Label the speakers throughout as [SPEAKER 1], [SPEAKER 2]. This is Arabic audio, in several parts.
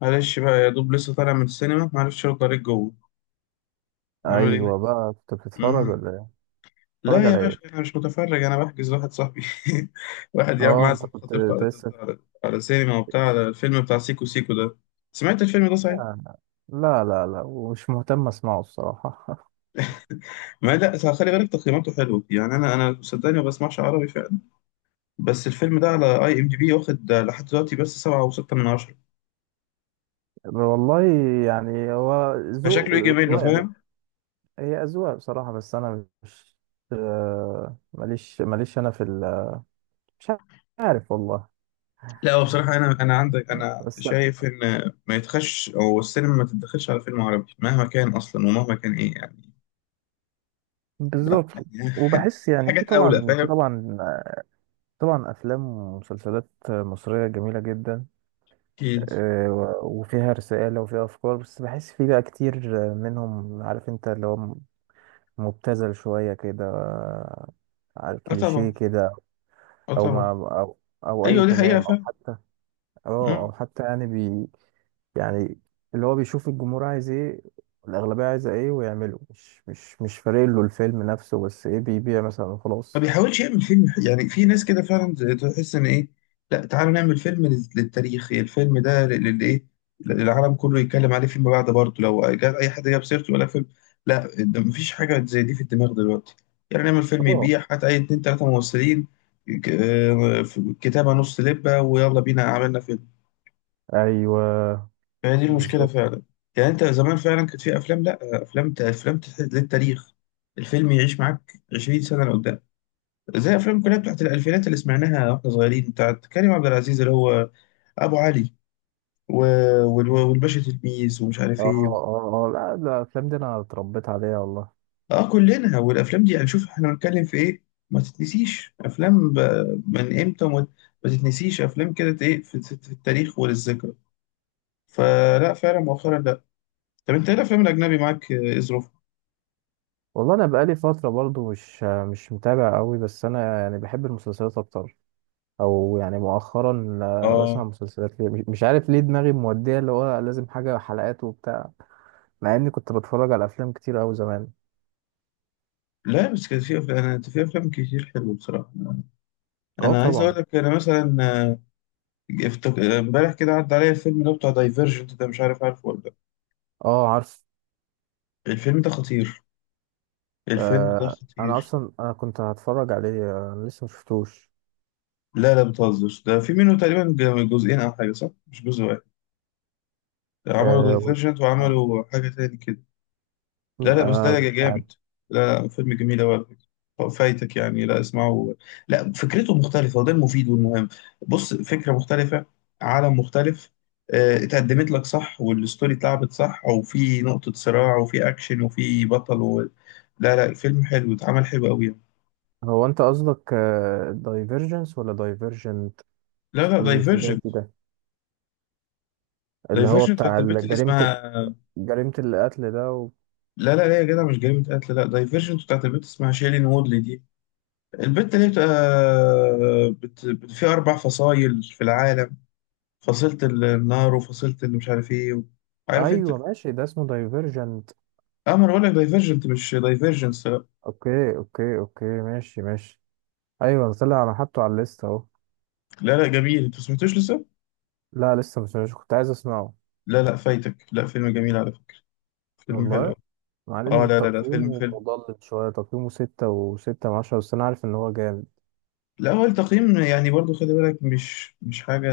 [SPEAKER 1] معلش بقى يا دوب لسه طالع من السينما معرفش ارد عليك جوه. عامل ايه؟
[SPEAKER 2] ايوه بقى، كنت بتتفرج
[SPEAKER 1] امم
[SPEAKER 2] ولا ايه؟ بتتفرج
[SPEAKER 1] لا يا
[SPEAKER 2] على ايه؟
[SPEAKER 1] باشا، انا مش متفرج، انا بحجز واحد صاحبي. واحد يا عم
[SPEAKER 2] اه، انت
[SPEAKER 1] عازم
[SPEAKER 2] كنت
[SPEAKER 1] خطيبته
[SPEAKER 2] أنت
[SPEAKER 1] على
[SPEAKER 2] لسه.
[SPEAKER 1] على على سينما وبتاع، على الفيلم بتاع سيكو سيكو ده. سمعت الفيلم ده صحيح؟
[SPEAKER 2] لا لا لا لا، ومش مهتم اسمعه الصراحه.
[SPEAKER 1] ما لا، خلي بالك تقييماته حلوه، يعني انا صدقني ما بسمعش عربي فعلا. بس الفيلم ده على اي ام دي بي واخد لحد دلوقتي بس سبعة وستة من عشرة،
[SPEAKER 2] والله، يعني هو ذوق،
[SPEAKER 1] فشكله يجي منه.
[SPEAKER 2] اذواق بقى.
[SPEAKER 1] فاهم.
[SPEAKER 2] هي اذواق بصراحه، بس انا مش... آه، ماليش انا في ال...، مش عارف والله.
[SPEAKER 1] لا هو بصراحة أنا عندك، أنا
[SPEAKER 2] بس
[SPEAKER 1] شايف إن ما يتخش أو السينما ما تتدخلش على فيلم عربي مهما كان أصلا ومهما كان إيه يعني. لا
[SPEAKER 2] بالظبط.
[SPEAKER 1] يعني
[SPEAKER 2] وبحس
[SPEAKER 1] في
[SPEAKER 2] يعني، في
[SPEAKER 1] حاجات أولى
[SPEAKER 2] طبعا في
[SPEAKER 1] فاهم.
[SPEAKER 2] طبعا طبعا افلام ومسلسلات مصريه جميله جدا.
[SPEAKER 1] أكيد.
[SPEAKER 2] آه، و- وفيها رسالة وفيها أفكار، بس بحس فيه بقى كتير، آه، منهم، عارف أنت، اللي هو مبتذل شوية كده، آه، على
[SPEAKER 1] أه
[SPEAKER 2] الكليشيه
[SPEAKER 1] طبعا.
[SPEAKER 2] كده.
[SPEAKER 1] أه
[SPEAKER 2] أو ما
[SPEAKER 1] طبعا.
[SPEAKER 2] أو, أو أي
[SPEAKER 1] أيوه دي حقيقة
[SPEAKER 2] كلام، أو
[SPEAKER 1] فاهم.
[SPEAKER 2] حتى، أو حتى يعني يعني، اللي هو بيشوف الجمهور عايز إيه، الأغلبية عايزة إيه، ويعمله، مش فارق له الفيلم نفسه، بس إيه بيبيع مثلا
[SPEAKER 1] ما
[SPEAKER 2] وخلاص.
[SPEAKER 1] بيحاولش يعمل فيلم يعني في ناس كده فعلا تحس ان ايه. لا تعالوا نعمل فيلم للتاريخ، الفيلم ده للايه، العالم كله يتكلم عليه فيما بعد برضه لو جاء اي حد جاب سيرته ولا فيلم. لا ده مفيش حاجه زي دي في الدماغ دلوقتي. يعني نعمل فيلم
[SPEAKER 2] اه.
[SPEAKER 1] يبيع حتى اي اتنين تلاته ممثلين، كتابه نص لبه ويلا بينا عملنا فيلم.
[SPEAKER 2] أيوه.
[SPEAKER 1] فهي دي المشكله
[SPEAKER 2] بالظبط.
[SPEAKER 1] فعلا. يعني انت زمان فعلا كانت في افلام، لا افلام، افلام للتاريخ. الفيلم يعيش معاك 20 سنه لقدام، زي افلام كلها بتاعت الالفينات اللي سمعناها واحنا صغيرين، بتاعت كريم عبد العزيز اللي هو ابو علي و... والباشا تلميذ ومش
[SPEAKER 2] أه
[SPEAKER 1] عارف ايه.
[SPEAKER 2] أه أه، لا لا، الأفلام دي أنا اتربيت عليها والله.
[SPEAKER 1] اه كلنا، والافلام دي هنشوف احنا بنتكلم في ايه. ما تتنسيش افلام ب... من امتى وما، ما تتنسيش افلام كده ايه في التاريخ وللذكرى. فلا فعلا مؤخرا لا. طب انت ايه الافلام الاجنبي معاك، ايه ظروفها؟
[SPEAKER 2] والله انا بقالي فتره برضو مش متابع قوي، بس انا يعني بحب المسلسلات اكتر. او يعني مؤخرا، آه، بسمع
[SPEAKER 1] اه
[SPEAKER 2] مسلسلات، ليه؟ مش عارف ليه، دماغي موديه اللي هو لازم حاجه حلقات وبتاع. مع اني كنت بتفرج على افلام كتير قوي زمان.
[SPEAKER 1] لا بس كان في افلام، انا في افلام كتير حلوه بصراحه.
[SPEAKER 2] اه
[SPEAKER 1] انا عايز اقول
[SPEAKER 2] طبعا.
[SPEAKER 1] لك انا مثلا، امبارح كده عدى عليا الفيلم ده بتاع دايفرجنت ده، مش عارف عارفه ولا لا.
[SPEAKER 2] اه عارف.
[SPEAKER 1] الفيلم ده خطير، الفيلم ده
[SPEAKER 2] آه، انا
[SPEAKER 1] خطير.
[SPEAKER 2] اصلا كنت هتفرج عليه، آه، انا لسه مشفتوش.
[SPEAKER 1] لا لا بتهزر، ده في منه تقريبا جزئين او حاجه، صح؟ مش جزء واحد. عملوا
[SPEAKER 2] آه،
[SPEAKER 1] دايفرجنت
[SPEAKER 2] آه.
[SPEAKER 1] وعملوا حاجه تاني كده. لا لا بس
[SPEAKER 2] آه،
[SPEAKER 1] ده
[SPEAKER 2] مش عارف.
[SPEAKER 1] جامد. لا لا فيلم جميل أوي على فكرة، فايتك يعني، لا اسمعه. لا فكرته مختلفة وده المفيد والمهم. بص، فكرة مختلفة، عالم مختلف. اتقدمت لك صح والستوري اتلعبت صح وفي نقطة صراع وفي أكشن وفي بطل و... لا لا الفيلم حلو اتعمل حلو أوي يعني.
[SPEAKER 2] هو انت قصدك دايفرجنس ولا دايفرجنت؟
[SPEAKER 1] لا لا
[SPEAKER 2] في ده
[SPEAKER 1] دايفرجنت.
[SPEAKER 2] وفي ده، اللي هو
[SPEAKER 1] دايفرجنت بتاعت
[SPEAKER 2] بتاع
[SPEAKER 1] البنت اللي
[SPEAKER 2] جريمة،
[SPEAKER 1] اسمها...
[SPEAKER 2] جريمة القتل ده و...
[SPEAKER 1] لا لا لا يا جدع مش جريمة قتل، لا دايفرجنت بتاعت البنت اسمها شيلين وودلي دي. البنت اللي بتبقى في أربع فصايل في العالم. فصلت النار وفصلت اللي مش عارف ايه و... عارف انت.
[SPEAKER 2] ايوه ماشي، ده اسمه دايفرجنت.
[SPEAKER 1] اه ما انا بقول لك دايفرجنت مش دايفرجنس لا.
[SPEAKER 2] اوكي اوكي اوكي، ماشي ماشي، ايوه ده طلع، انا حاطه على الليست اهو.
[SPEAKER 1] لا لا، جميل، انت ما سمعتوش لسه.
[SPEAKER 2] لا لسه، مش كنت عايز اسمعه.
[SPEAKER 1] لا لا فايتك، لا فيلم جميل على فكرة، فيلم حلو
[SPEAKER 2] والله،
[SPEAKER 1] أوي.
[SPEAKER 2] مع
[SPEAKER 1] اه
[SPEAKER 2] ان
[SPEAKER 1] لا لا لا فيلم
[SPEAKER 2] تقييمه
[SPEAKER 1] فيلم.
[SPEAKER 2] مضلل شوية، تقييمه ستة وستة من عشرة، بس انا عارف ان هو جامد.
[SPEAKER 1] لا هو التقييم يعني برضو خلي بالك، مش حاجة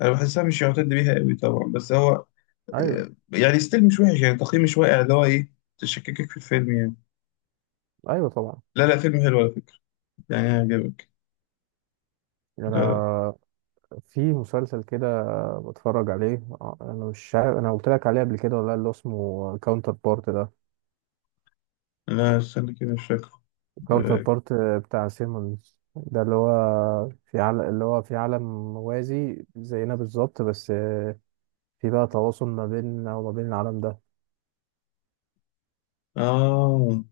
[SPEAKER 1] انا بحسها مش يعتد بيها قوي طبعا، بس هو
[SPEAKER 2] ايوه.
[SPEAKER 1] يعني ستيل مش وحش، يعني التقييم مش واقع اللي هو ايه تشككك في الفيلم يعني.
[SPEAKER 2] ايوه طبعا.
[SPEAKER 1] لا لا فيلم حلو على فكرة، يعني هيعجبك ده.
[SPEAKER 2] انا، في مسلسل كده بتفرج عليه، انا مش عارف انا قلت لك عليه قبل كده ولا لأ، اللي هو اسمه كاونتر بارت ده.
[SPEAKER 1] لا استنى كده مش فاكره.
[SPEAKER 2] كاونتر
[SPEAKER 1] اه.
[SPEAKER 2] بارت بتاع سيمونز ده، اللي هو في عالم، موازي زينا بالظبط، بس في بقى تواصل ما بيننا وما بين العالم ده.
[SPEAKER 1] اه.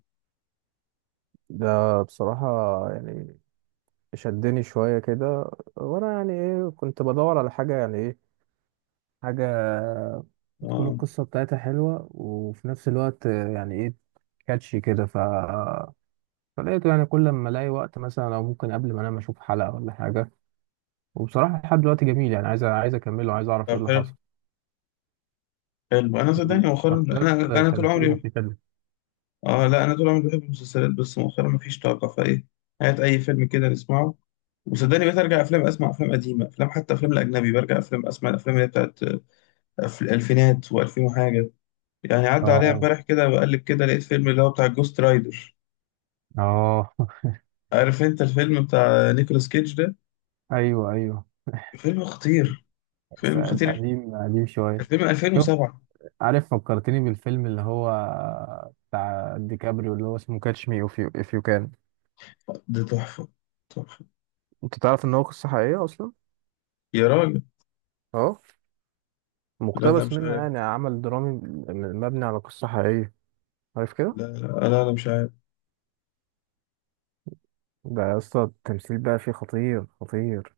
[SPEAKER 2] ده بصراحة، يعني، شدني شوية كده، وأنا يعني إيه، كنت بدور على حاجة، يعني إيه، حاجة تكون
[SPEAKER 1] آه.
[SPEAKER 2] القصة بتاعتها حلوة وفي نفس الوقت يعني إيه، كاتشي كده، فلقيته. يعني كل ما ألاقي وقت مثلا، أو ممكن قبل ما أنام، أشوف حلقة ولا حاجة. وبصراحة لحد دلوقتي جميل، يعني عايز أكمله، عايز أعرف
[SPEAKER 1] طب
[SPEAKER 2] إيه اللي
[SPEAKER 1] حلو.
[SPEAKER 2] حصل.
[SPEAKER 1] حلو انا صدقني مؤخرا،
[SPEAKER 2] الشخصيات،
[SPEAKER 1] انا طول
[SPEAKER 2] تمثيلهم
[SPEAKER 1] عمري...
[SPEAKER 2] فيه حلو.
[SPEAKER 1] اه لا انا طول عمري بحب المسلسلات، بس مؤخرا مفيش طاقه فايه. هات اي فيلم كده نسمعه. وصدقني بقيت ارجع افلام، اسمع افلام قديمه، افلام، حتى افلام الاجنبي برجع افلام اسمع الافلام اللي هي بتاعت الالفينات و2000 وحاجه. يعني عدى عليا
[SPEAKER 2] آه.
[SPEAKER 1] امبارح كده بقلب كده لقيت فيلم اللي هو بتاع جوست رايدر.
[SPEAKER 2] آه.
[SPEAKER 1] عارف انت الفيلم بتاع نيكولاس كيدج ده؟
[SPEAKER 2] أيوه أيوه.
[SPEAKER 1] فيلم خطير،
[SPEAKER 2] بس
[SPEAKER 1] فيلم خطير.
[SPEAKER 2] قديم قديم شوية.
[SPEAKER 1] الفيلم
[SPEAKER 2] شفت،
[SPEAKER 1] 2007.
[SPEAKER 2] عارف، فكرتني بالفيلم اللي هو بتاع ديكابريو، اللي هو اسمه كاتش مي أوف يو إف يو كان.
[SPEAKER 1] ده تحفه، تحفه.
[SPEAKER 2] أنت تعرف إن هو قصة حقيقية أصلا؟
[SPEAKER 1] يا راجل
[SPEAKER 2] آه،
[SPEAKER 1] لا لا
[SPEAKER 2] مقتبس
[SPEAKER 1] مش
[SPEAKER 2] منها، يعني
[SPEAKER 1] عارف.
[SPEAKER 2] عمل درامي مبني على قصة حقيقية. عارف كده؟
[SPEAKER 1] لا لا لا, لا مش عارف.
[SPEAKER 2] ده يا اسطى التمثيل بقى فيه خطير خطير.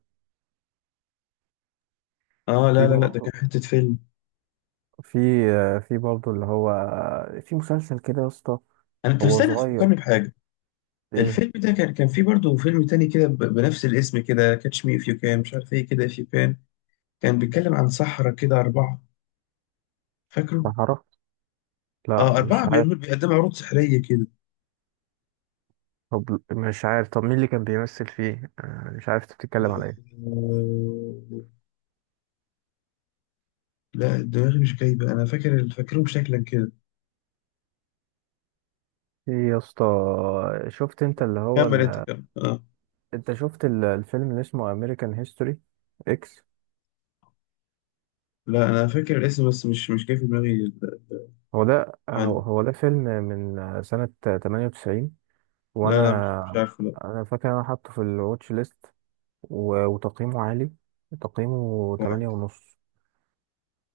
[SPEAKER 1] اه
[SPEAKER 2] في
[SPEAKER 1] لا لا لا ده كان
[SPEAKER 2] برضه،
[SPEAKER 1] حتة فيلم.
[SPEAKER 2] في، في برضه اللي هو، في مسلسل كده يا اسطى.
[SPEAKER 1] انا انت
[SPEAKER 2] هو
[SPEAKER 1] مستني
[SPEAKER 2] صغير.
[SPEAKER 1] تفكرني بحاجة.
[SPEAKER 2] ايه؟
[SPEAKER 1] الفيلم ده كان فيه برضه فيلم تاني كده بنفس الاسم كده، كاتش مي اف يو كان، مش عارف ايه كده اف يو كان. كان بيتكلم عن سحرة كده أربعة. فاكره؟
[SPEAKER 2] صحراء؟ لا
[SPEAKER 1] اه أربعة
[SPEAKER 2] مش عارف.
[SPEAKER 1] بيعملوا بيقدموا عروض سحرية كده.
[SPEAKER 2] طب مش عارف، طب مين اللي كان بيمثل فيه؟ آه، مش عارف انت بتتكلم على ايه.
[SPEAKER 1] آه، لا دماغي مش جايبة، أنا فاكر فاكرهم شكلا كده.
[SPEAKER 2] ايه يا اسطى. شفت انت اللي هو
[SPEAKER 1] كمل أنت
[SPEAKER 2] ال...،
[SPEAKER 1] كمل اه.
[SPEAKER 2] انت شفت الفيلم اللي اسمه امريكان هيستوري اكس؟
[SPEAKER 1] لا أنا فاكر الاسم بس مش جاي في دماغي
[SPEAKER 2] هو ده، هو
[SPEAKER 1] عن
[SPEAKER 2] هو ده فيلم من سنة 98.
[SPEAKER 1] لا
[SPEAKER 2] وانا،
[SPEAKER 1] لا مش عارفه لا.
[SPEAKER 2] انا فاكر انا حاطه في الواتش ليست، و... وتقييمه عالي، تقييمه
[SPEAKER 1] كويس.
[SPEAKER 2] 8 ونص.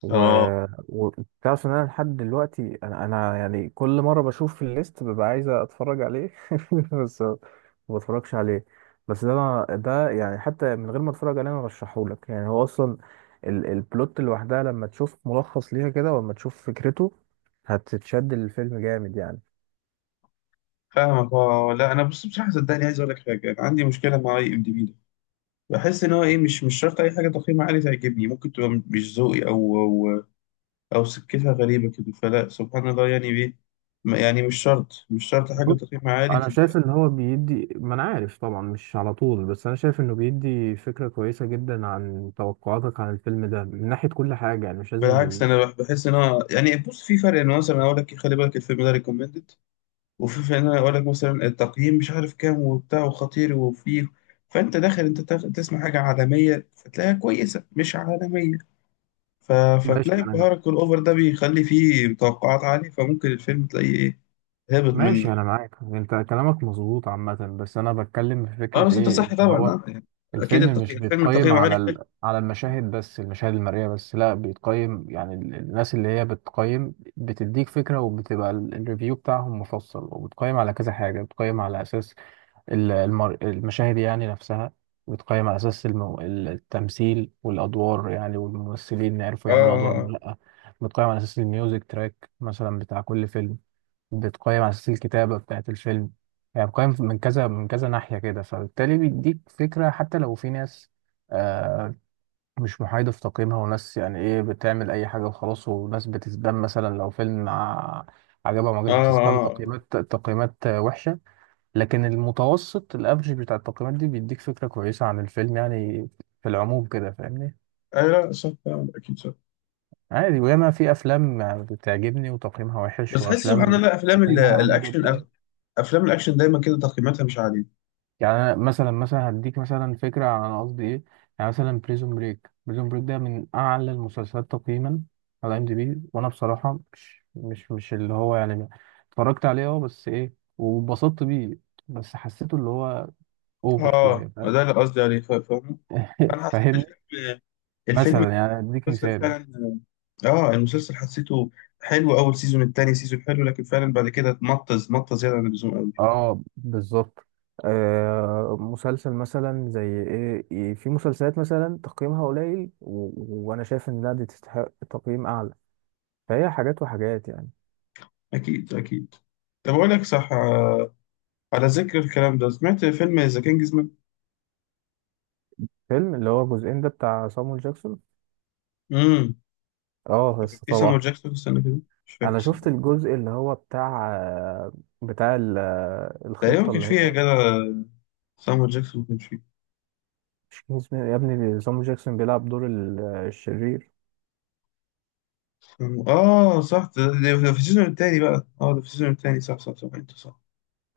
[SPEAKER 2] و...
[SPEAKER 1] اه.
[SPEAKER 2] و-، تعرف ان انا لحد دلوقتي، انا يعني كل مره بشوف في الليست ببقى عايز اتفرج عليه بس ما بتفرجش عليه. بس ده ده يعني، حتى من غير ما اتفرج عليه انا رشحهولك، يعني هو اصلا البلوت لوحدها لما تشوف ملخص ليها كده، ولما تشوف فكرته، هتتشد للفيلم جامد يعني.
[SPEAKER 1] فاهمك اه. لا انا بص بصراحه صدقني عايز اقول لك حاجه، انا عندي مشكله مع اي ام دي بي ده. بحس ان هو ايه، مش شرط اي حاجه تقييم عالي تعجبني، ممكن تبقى مش ذوقي او سكتها غريبه كده، فلا سبحان الله يعني ايه. ما- يعني مش شرط حاجه
[SPEAKER 2] بص،
[SPEAKER 1] تقييم عالي
[SPEAKER 2] انا شايف ان هو بيدي، ما انا عارف طبعا مش على طول، بس انا شايف انه بيدي فكره كويسه جدا عن توقعاتك عن الفيلم ده، من ناحيه كل حاجه، يعني مش لازم.
[SPEAKER 1] بالعكس انا بحس ان هو يعني، بص، في فرق ان مثلا اقول لك خلي بالك الفيلم ده ريكومندد، وفي فرق ان انا اقول لك مثلا التقييم مش عارف كام وبتاع وخطير وفيه. فانت داخل انت تسمع حاجه عالميه فتلاقيها كويسه مش عالميه. ف...
[SPEAKER 2] ماشي
[SPEAKER 1] فتلاقي
[SPEAKER 2] انا،
[SPEAKER 1] البهرج الأوفر ده بيخلي فيه توقعات عالية، فممكن الفيلم تلاقيه إيه، هابط من...
[SPEAKER 2] معاك، انت كلامك مظبوط عامه. بس انا بتكلم في
[SPEAKER 1] آه
[SPEAKER 2] فكره
[SPEAKER 1] بس أنت
[SPEAKER 2] ايه،
[SPEAKER 1] صح
[SPEAKER 2] ان
[SPEAKER 1] طبعا
[SPEAKER 2] هو
[SPEAKER 1] آه يعني. أكيد
[SPEAKER 2] الفيلم مش
[SPEAKER 1] التقييم، الفيلم
[SPEAKER 2] بيتقيم
[SPEAKER 1] تقييمه
[SPEAKER 2] على
[SPEAKER 1] عالي حلو.
[SPEAKER 2] ال... على المشاهد بس، المشاهد المرئيه بس، لا، بيتقيم يعني الناس اللي هي بتقيم بتديك فكره، وبتبقى الريفيو بتاعهم مفصل، وبتقيم على كذا حاجه. بتقيم على اساس المشاهد يعني نفسها، بتقيم على اساس التمثيل والادوار، يعني والممثلين عرفوا
[SPEAKER 1] آه
[SPEAKER 2] يعملوا ادوارهم ولا
[SPEAKER 1] آه.
[SPEAKER 2] لا، بتقيم على اساس الميوزك تراك مثلا بتاع كل فيلم، بتقيم على أساس الكتابة بتاعت الفيلم. يعني بتقيم من كذا من كذا ناحية كده، فبالتالي بيديك فكرة حتى لو في ناس، آه، مش محايدة في تقييمها، وناس يعني إيه بتعمل أي حاجة وخلاص، وناس بتسبام مثلا، لو فيلم عجبها ما
[SPEAKER 1] آه
[SPEAKER 2] عجبش
[SPEAKER 1] آه.
[SPEAKER 2] بتسبام
[SPEAKER 1] آه
[SPEAKER 2] تقييمات، آه، وحشة. لكن المتوسط الأفرج بتاع التقييمات دي بيديك فكرة كويسة عن الفيلم، يعني في العموم كده، فاهمني.
[SPEAKER 1] آه. لا صح طبعا أكيد صح.
[SPEAKER 2] عادي، وياما في أفلام بتعجبني وتقييمها وحش،
[SPEAKER 1] بس تحس سبحان
[SPEAKER 2] وأفلام
[SPEAKER 1] الله أفلام
[SPEAKER 2] تقييمها عالي
[SPEAKER 1] الأكشن
[SPEAKER 2] جدا.
[SPEAKER 1] أغلب، أفلام الأكشن دايما كده تقييماتها مش عالية.
[SPEAKER 2] يعني أنا مثلا، هديك مثلا فكرة عن أنا قصدي إيه. يعني مثلا بريزون بريك، ده من أعلى المسلسلات تقييما على ام دي بي، وأنا بصراحة مش اللي هو يعني اتفرجت عليه، أه، بس إيه واتبسطت بيه، بس حسيته اللي هو أوفر
[SPEAKER 1] آه
[SPEAKER 2] شوية، فاهم؟
[SPEAKER 1] ده اللي قصدي عليه، فاهم. أنا حسيت
[SPEAKER 2] فاهمني،
[SPEAKER 1] الفيلم، الفيلم،
[SPEAKER 2] مثلا يعني أديك
[SPEAKER 1] المسلسل
[SPEAKER 2] مثال.
[SPEAKER 1] فعلا. آه المسلسل حسيته حلو، أول سيزون، التاني سيزون حلو، لكن فعلا بعد كده مطز مطز زيادة عن اللزوم.
[SPEAKER 2] اه بالظبط. آه مسلسل مثلا زي ايه. في مسلسلات مثلا تقييمها قليل، و... وانا شايف ان لا دي تستحق تقييم اعلى. فهي حاجات وحاجات يعني.
[SPEAKER 1] أكيد أكيد. طب أقول لك صح، على ذكر الكلام ده، سمعت فيلم ذا كينجز مان؟
[SPEAKER 2] فيلم اللي هو الجزئين ده بتاع صامويل جاكسون؟
[SPEAKER 1] امم
[SPEAKER 2] اه
[SPEAKER 1] كان
[SPEAKER 2] بس
[SPEAKER 1] في سامو
[SPEAKER 2] طبعا.
[SPEAKER 1] جاكسون، استنى كده، مش فاكر
[SPEAKER 2] انا شفت
[SPEAKER 1] صدق.
[SPEAKER 2] الجزء اللي هو بتاع، بتاع
[SPEAKER 1] تقريبا ما
[SPEAKER 2] الخطة
[SPEAKER 1] كانش
[SPEAKER 2] اللي
[SPEAKER 1] فيه يا
[SPEAKER 2] هي،
[SPEAKER 1] جدع، سامو جاكسون ما كانش فيه.
[SPEAKER 2] مش كان اسمه يا ابني صامويل جاكسون بيلعب دور الشرير؟
[SPEAKER 1] سامو- آه صح، ده, ده ده في السيزون التاني بقى، آه ده في السيزون التاني، صح صح صح أنت صح.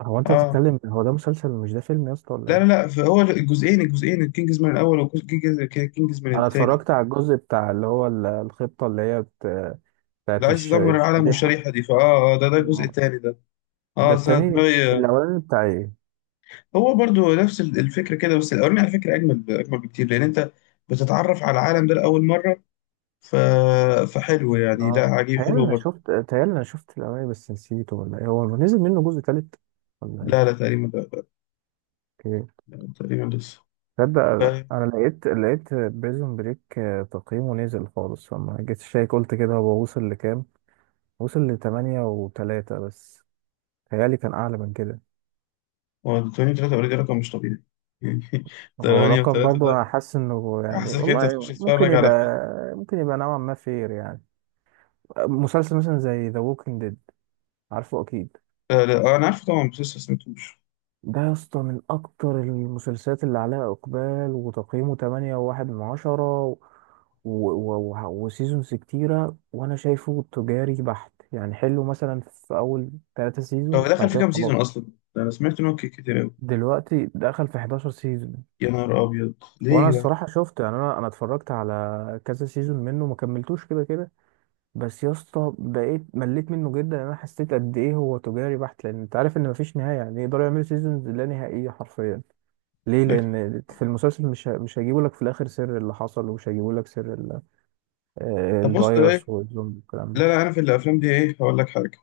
[SPEAKER 2] هو انت
[SPEAKER 1] آه
[SPEAKER 2] بتتكلم، هو ده مسلسل مش ده فيلم يا اسطى ولا
[SPEAKER 1] لا لا
[SPEAKER 2] ايه؟
[SPEAKER 1] لا فهو الجزئين، الجزئين، الكينجز مان الأول وكينجز مان
[SPEAKER 2] انا
[SPEAKER 1] التاني.
[SPEAKER 2] اتفرجت على الجزء بتاع اللي هو الخطة اللي هي
[SPEAKER 1] اللي
[SPEAKER 2] بتاعت
[SPEAKER 1] عايز يدمر العالم
[SPEAKER 2] الشريحة.
[SPEAKER 1] والشريحة دي، فآه ده ده الجزء التاني ده.
[SPEAKER 2] ده
[SPEAKER 1] آه سنة
[SPEAKER 2] التاني،
[SPEAKER 1] دماغي.
[SPEAKER 2] الاولاني بتاع ايه؟
[SPEAKER 1] هو برضو نفس الفكرة كده، بس الأولاني على فكرة أجمل أجمل بكتير، لأن أنت بتتعرف على العالم ده لأول مرة. ف... فحلو يعني، لا
[SPEAKER 2] اه،
[SPEAKER 1] عجيب
[SPEAKER 2] تهيألي
[SPEAKER 1] حلو
[SPEAKER 2] انا
[SPEAKER 1] برضو.
[SPEAKER 2] شفت، الاولاني بس نسيته، ولا ايه، هو نزل منه جزء تالت ولا
[SPEAKER 1] لا لا تقريبا لا, لا,
[SPEAKER 2] ايه؟
[SPEAKER 1] لا تقريبا لسه.
[SPEAKER 2] تصدق
[SPEAKER 1] ف-
[SPEAKER 2] انا لقيت، بريزون بريك تقييمه نزل خالص، فما جيت شايك قلت كده هو وصل لكام، وصل لتمانية وتلاتة بس. تهيألي كان أعلى من كده.
[SPEAKER 1] هو 8.3 أوريدي رقم مش طبيعي يعني.
[SPEAKER 2] هو
[SPEAKER 1] 8
[SPEAKER 2] رقم
[SPEAKER 1] و3
[SPEAKER 2] برضه أنا
[SPEAKER 1] ده
[SPEAKER 2] حاسس إنه، يعني
[SPEAKER 1] حاسسك أنت تخش
[SPEAKER 2] والله ممكن
[SPEAKER 1] تتفرج
[SPEAKER 2] يبقى،
[SPEAKER 1] على فيلم.
[SPEAKER 2] ممكن يبقى نوعا ما فير يعني. مسلسل مثلا زي ذا ووكينج ديد، عارفه أكيد،
[SPEAKER 1] لا, لا أنا عارفه طبعا بس لسه ما سمعتوش.
[SPEAKER 2] ده يا اسطى من اكتر المسلسلات اللي عليها اقبال، وتقييمه 8.1 من عشرة، و... و... و... وسيزونز كتيرة، وانا شايفه تجاري بحت، يعني حلو مثلا في اول 3
[SPEAKER 1] هو
[SPEAKER 2] سيزونز، بعد
[SPEAKER 1] دخل في
[SPEAKER 2] كده
[SPEAKER 1] كام سيزون
[SPEAKER 2] خلاص،
[SPEAKER 1] أصلا؟ ده أنا سمعت إن هو كتير أوي.
[SPEAKER 2] دلوقتي دخل في 11 سيزون.
[SPEAKER 1] يا نهار أبيض، ليه
[SPEAKER 2] وانا
[SPEAKER 1] يا جدعان؟
[SPEAKER 2] الصراحة شفت يعني، انا، اتفرجت على كذا سيزون منه، ما كملتوش كده كده. بس يا اسطى بقيت مليت منه جدا، انا حسيت قد ايه هو تجاري بحت، لان انت عارف ان مفيش نهاية، يعني يقدروا يعملوا سيزونز لا نهائية حرفيا. ليه؟
[SPEAKER 1] لكن-
[SPEAKER 2] لان في المسلسل مش هيجيبوا لك في الاخر سر اللي حصل، ومش هيجيبوا لك سر آه،
[SPEAKER 1] طب بص
[SPEAKER 2] الفيروس
[SPEAKER 1] إيه،
[SPEAKER 2] والزومبي والكلام
[SPEAKER 1] لا لا
[SPEAKER 2] ده.
[SPEAKER 1] أنا في الأفلام دي إيه هقول لك حاجة.